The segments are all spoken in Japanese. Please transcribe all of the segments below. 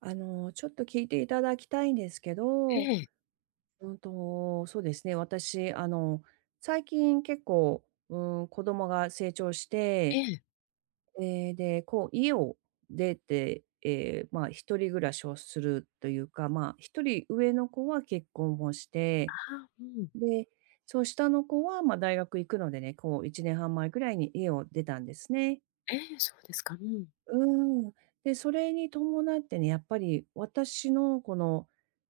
ちょっと聞いていただきたいんですけえど、え、そうですね、私、最近結構、うん、子供が成長しえて、え。で、家を出て、まあ、一人暮らしをするというか、まあ、一人上の子は結婚もしあ、て、うん。で、そう、下の子は、まあ、大学行くのでね、一年半前ぐらいに家を出たんですね。ええ、そうですか。うん。うん。で、それに伴ってね、やっぱり私のこの、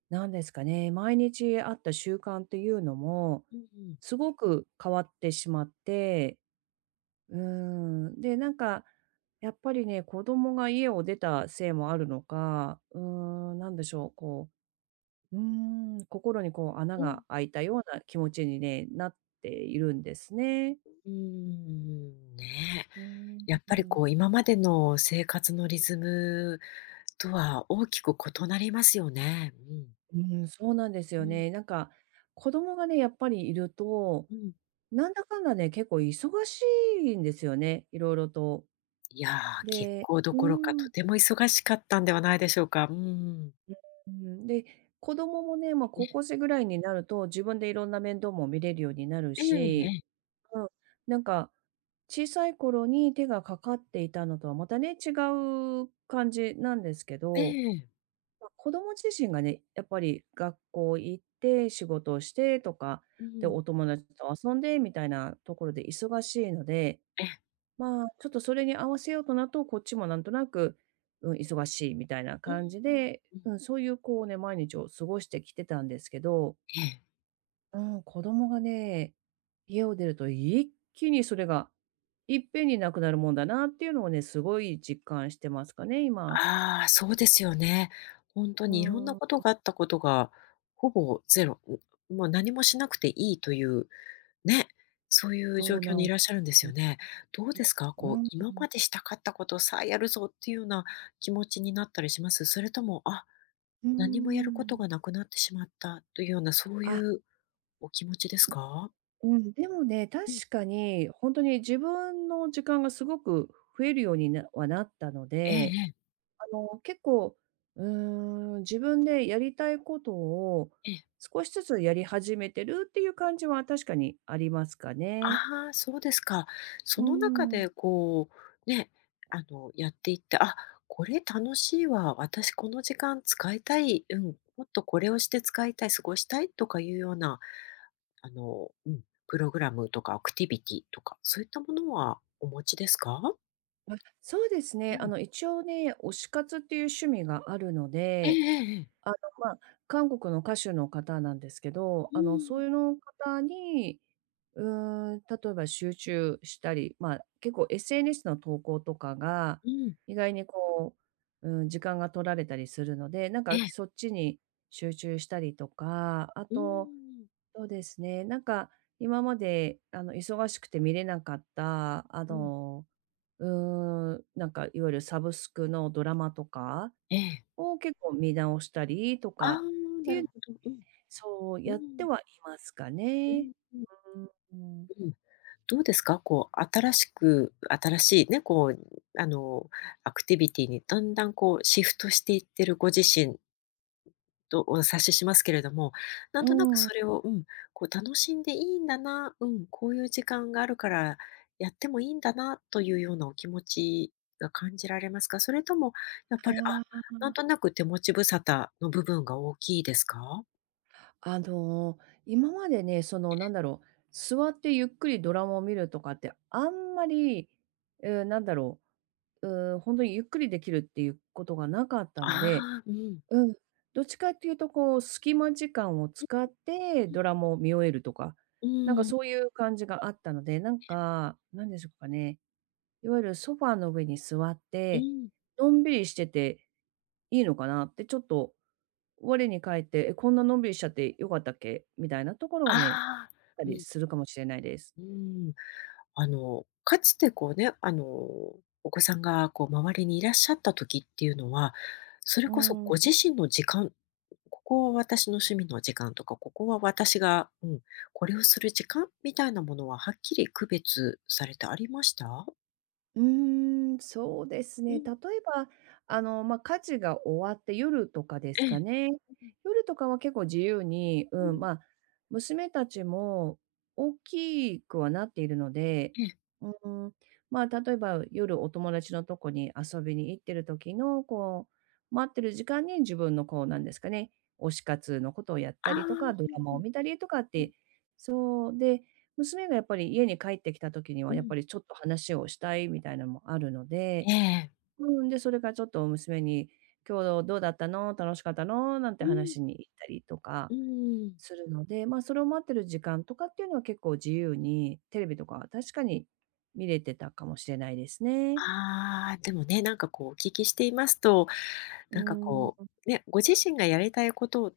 なんですかね、毎日あった習慣っていうのも、うんうん。すごく変わってしまって、うん。で、なんか、やっぱりね、子供が家を出たせいもあるのか、なんでしょう、う、う心にこう穴うん。が開いたような気持ちにね、なっているんですね。ねうん。え。やっぱりこう、今までの生活のリズムとは大きく異なりますよね。うん。うん、そうなんですうよん、ね。なんか、子供がね、やっぱりいると、うん。なんだかんだね、結構忙しいんですよね、いろいろと。いやー、結で構どころか、とん。ても忙しかったんではないでしょうか。うん。うで、子供もね、まあ、高え校生ぐらいになると、自分でいろんな面倒も見れるようになるええええし、え。うん、なんか、小さい頃に手がかかっていたのとはまたね、違う感じなんですけえどえ。ま、子供自身がね、やっぱり学校行って、仕事をしてとか、うで、ん。お友達と遊んでみたいなところで忙しいので、ええ。まあ、ちょっとそれに合わせようとなると、こっちもなんとなく、うん、忙しいみたいなうん感じうん。で、うん、そういうこうね、毎日を過ごしてきてたんですけど、ええ。うん、子供がね、家を出ると一気にそれがいっぺんになくなるもんだなっていうのをね、すごい実感してますかね、今。ああ、そうですよね。本当うにいろんなーん、ことがあったことが、ほぼゼロもう何もしなくていいという、ね、そういう状そう況なにいんでらっしゃるんですよす。ね。どうですか？うこう、ん。今までしたかったことをさあやるぞっていうような気持ちになったりします？それとも、あ、うー何もやることん。がなくなってしまったというような、そういあ、うお気持ちですか？うん、でもね、確うん。かにほんとに自分の時間がすごく増えるようになはなったのええで、ええ。結構、うー自分でやりたいことをええ。少しずつやり始めてるっていう感じは確かにありますかね。ああ、そうですか。うその中ーでん。こう、ね、あの、やっていって、あ、これ楽しいわ、私この時間使いたい、うん、もっとこれをして使いたい、過ごしたいとかいうような、あの、うん、プログラムとかアクティビティとか、そういったものはお持ちですか？そうですうね、ん。一応ね、推し活っていう趣味があるのええで、ええええ。ま、韓国の歌手の方なんですけど、うそん、ういうの方に例えば集中したり、まあ、結構 SNS の投稿とかが、うん、意外に時間が取られたりするので、なんえかえ、そっちに集中したりとか、あうーと、ん、そうですね、なんか今まで、忙しくて見れなかった、うん、うなんかいわゆるサブスクのドラマとかええ。を結構見直したりとああ、か、なるほど。そううやってん、はいますかうね。ん、ううんうん。ん、うん。どうですか？こう、新しいね、こう、あの、アクティビティにだんだんこうシフトしていってるご自身とお察ししますけれども、なんとなくそれを、うん、こう楽しんでいいんだな、うん、こういう時間があるからやってもいいんだなというようなお気持ちが感じられますか？それともやっぱり、あ、あなんとなく手持ち無沙汰の部分が大きいですか？あ、今までね、その、なんだろう、座ってゆっくりドラマを見るとかって、あんまり、えーなんだろ本当にゆっくりできるっていうことがなかったので、ああ、うん。うん、どっちかっていうと、隙間時間を使ってうん、ドラマを見終えるとか、うなんかん、そういう感じがあったので、なんか、なんでしょうかね、いわゆるソファーの上に座っうて、ん。のんびりしてていいのかなってちょっと我に返って、え、こんなのんびりしちゃって良かったっけみたいなところあをね、あ、たうりん、するかもしれないです。うん。あの、かつてこうね、あの、お子さんがこう周りにいらっしゃった時っていうのは、それうこそーご自ん。身の時間、ここは私の趣味の時間とか、ここは私が、うん、これをする時間みたいなものははっきり区別されてありました？うーん、そうですうね。ん、例えば、ま、あ家事が終わって夜とかですええ。かね。う夜とかは結構自由に、ん、うん、まあ、娘たちも大きくはなっているので、ええ。うん、まあ、例えば夜お友達のとこに遊びに行ってる時の、待ってる時間に自分のこう、なんですかね、推し活のことをやっあたあ、りとうんか、ドラマうをん見たりとかっうん、て、そう、で娘がやっぱり家に帰ってきた時にうは、やっん。ぱりちょっと話をしたいみたいなのもあるので、ええ。うん、で、それからちょっと娘に「今日どうだったの？楽しかったの？」なんてうん、話に行ったりとかうん。するので、まあ、それを待ってる時間とかっていうのは結構自由に、テレビとかは確かに見れてたかもしれないですね。ああ、でもね、なんかこうお聞きしていますと、うなんかーこん。う、ね、ご自身がやりたいこと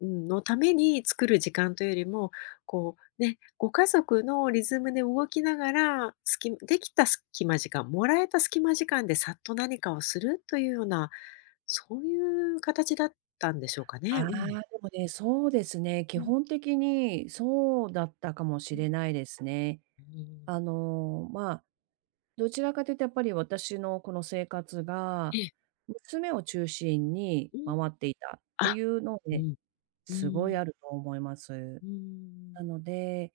うんのために作る時間というよりも、こうね、ご家族のリズムで動きながら、隙できた隙間時間、もらえた隙間時間でさっと何かをするというような、そういう形だったんでしょうかあね。あ、うでん。もね、そうですね、う基ん。本的にそうだったかもうしん。れないですね。うん。まあどちらかというとやっぱり私のこの生活えが、え。娘を中心にうん。回っていたってあ、いうのうで、ん。うすごいん。あると思います。うなん。ので、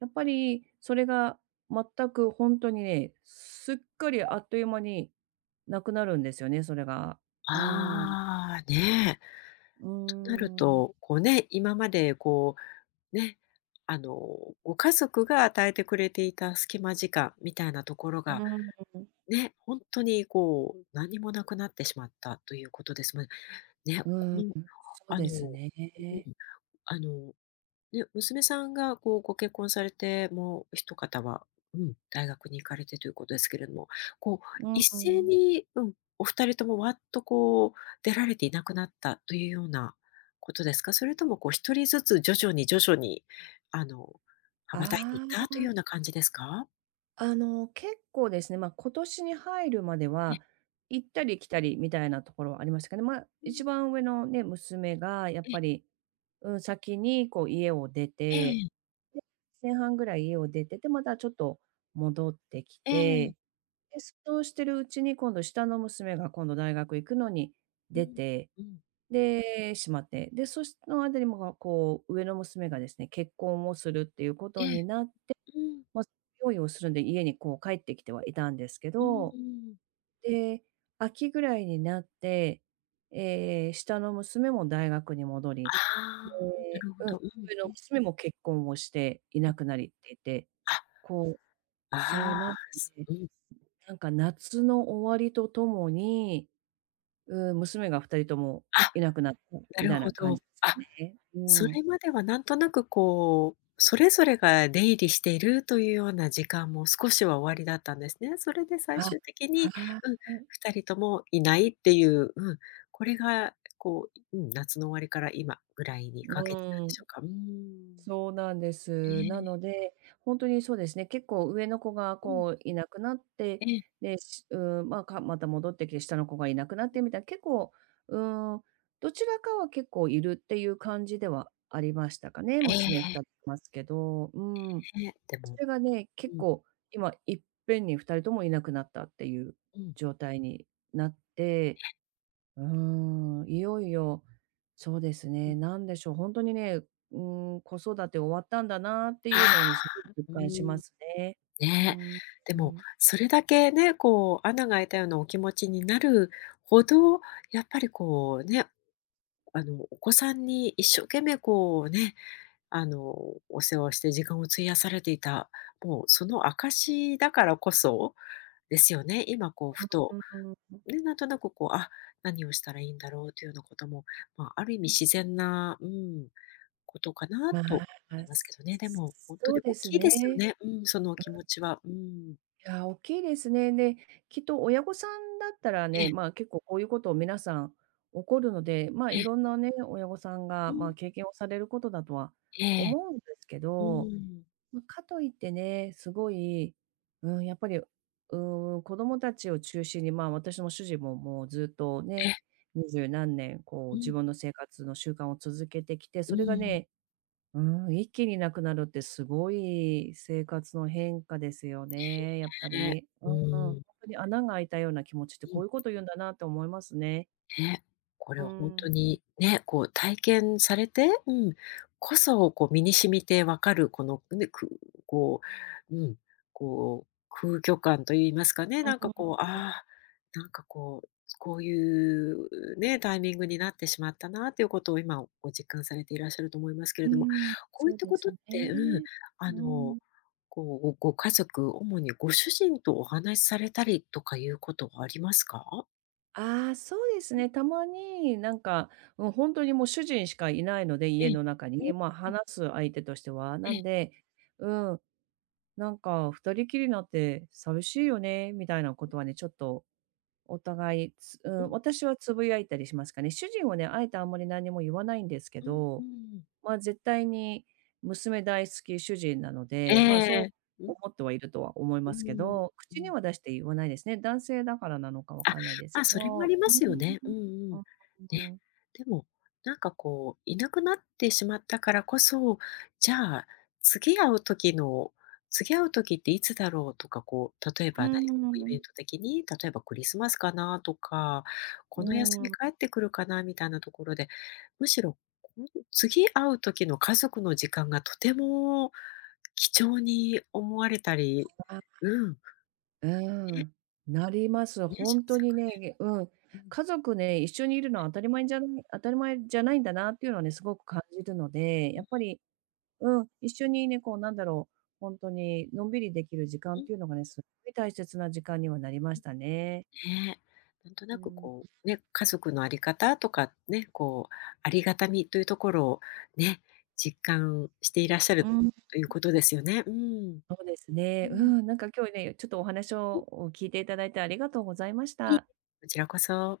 やっぱりそれが全くほんとにね、すっかりあっという間になくなるんですよね、それが。うーん。ああ、ねえ。うとなるーん。と、こうね、今までこうね、あの、ご家族が与えてくれていた隙間時間みたいなところうが、ーん。ね、本当にこう、何もなくなってしまったということですもんね。うこーん。の、そうあでのすね。ん、あのね、娘さんがこうご結婚されて、もう一方は、うん、大学に行かれてということですけれども、こうう一斉ん。に、うん、お二人ともわっとこう出られていなくなったというようなことですか？それともこう一人ずつ徐々に徐々に、あの、羽ばたいていっあたというあ。ような感じですか？結構ですね、まあ、今年に入るまでええ、は、行ったり来たりみたいなところはありましたけど、まあ、う一ん、番上のね、娘がやっえ、ぱり、うん、先にこう家を出えて、え、で、前半ぐらい家を出てて、またちょっと戻ってきえて、え、で、そうしてるうちに今度下の娘が今度大学行くのにうん、出て、うん、で、しまって、で、そしの間にもがこう上の娘がですね、結婚をするっていうこえとにえ、なっうん、ま、用意をするんで、家にこう帰ってきてはいたんですけうん、うど、ん。で、秋ぐらいになって、ええ、下の娘も大学に戻り、ああ、なでるほど。うん、上のうん、娘も結婚をしていうなん。くなりっていて、あ、こうそう、ああ、なんかすね、うん。なんか夏の終わりとともに、娘が二人ともあ、いなくなったなみるたいほな感ど。じですかあ、ね。うそん。れまではなんとなくこう、それぞれが出入りしているというような時間も少しは終わりだったんですね。それで最あ、終的に、はうん、い。2人ともいないっていう、うん、これがこう、うん、夏の終わりから今ぐらいにうかけてなんーでん。しょうか。うーん。そうなんでえす。なのえ、で、本当にそうですね、結構上の子がうん、こういなくなっえて、え、で、しまあ、かまた戻ってきて下の子がいなくなってみたいな、結構、うん、どちらかは結構いるっていう感じではありましたかね、娘ええ2人いますけど、うん。ええ、でそも、れがね、結うん、構今いっぺんに2人ともいなくなったっていううん。状態になって、いよいよ、そうですね、なんでしょう、ほんとにね、子育て終わったんだなっていうあのをね、すごくあ、実うー感しまん。すね。うーねえ、ん、でうもん。それだけね、こう穴が開いたようなお気持ちになるほど、やっぱりこうね、あの、お子さんに一生懸命こうね、あの、お世話をして時間を費やされていた、もうその証だからこそですよね。今こうふうと、ーん、ね、なんとなくこう、あ、何をしたらいいんだろうというようなことも、まあ、ある意味自然な、うん、ことかなまと思いあ、ますけどね。でも本当そにうで大すきいね。ですよね。うん、そのお気持ちは。うん。いや、おっきいですね。で、きっと親御さんだったらえね、えまあ、結構こういうことを皆さん起こるので、まあ、えいえ。ろんなね、親御さんうが、まん。あ、経験をされることだとはええ。思うんですけうど、ん。ま、かといってね、すごい、うん、やっぱり、子供たちを中心に、まあ、私も主人ももうずっとえ、ね、二十何年こうう自ん、分の生活の習慣を続けてきて、うそれがん。ね、一気になくなるってすごい生活の変化ですよね、やっぱね。り。ううんうん、ほんん。とに穴が開いたような気持ちってうこうん。いうこと言うんだなって思いますね。ね、これうは本ーん。当うにね、こう体験されて、うん、こそ、こう身に染みてわかるこのね、くこう、うん、こう空虚感といいますかね、なんかん。こう、ああ、なんかこう、こういうね、タイミングになってしまったなということを今ご実感されていらっしゃると思いますけれうーども、ん。こういそっうたでことすって、うん、ね。うあーの、ん。こう、ご家族、主にご主人とお話しされたりとかいうことはありますか？ああ、そうですね。たまに、なんか、うん本当にもう主人しかいないので、え家え。の中にうん、ね、まあ、うん、話す相手としては。えなえ、んで、うん、なんか「二人きりになって寂しいよね」みたいなことはね、ちょっとお互い、つううん、ん、私はつぶやいたりしますかね。主人はね、あえてあんまり何も言わないんですけうん、うどん。まあ、絶対に娘大好き主人なのえで、まあ、そうえ。うん、思ってはいるとは思いうますけん、ど、う口にん。は出して言わないですね。男性だからなのかわあ、かんないですまあ、けそれもあど、りまうーすよね。うんうん。ん。ね。うーん。でも、なんかこう、いなくなってしまったからこそ、じゃあ、次会う時の次会う時っていつだろうとか、こう、例えうばー何かこうイベンん。ト的に、例えばクリスマスかなとか、うこの休みーん、帰ってくるかなみたいなところで、むしろ、こん次会う時の家族の時間がとても貴重に思われたり、あ、うん、うね、ん、なります。ね、ほしまんすとよにね、うん、ね。家族ね、一緒にいるのは当たり前じゃない当たり前じゃないんだなっていうのはね、すごく感じるので、うん、やうん、っぱりうん、一緒にね、こうなんだろう、ほんとにのんびりできる時間っうん、ていうのがね、すっごい大切な時間にはなりましたね。ね。なんとうなーくこん。う、ね、家族のあり方とかね、こう、ありがたみというところをね、実感していらっしゃうるん、ということですよね。うん。そうですうね。うん、ん、なんか今日ね、ちょっとお話うん、をを聞いていただいてありがとうございましいいた。こちらこそ。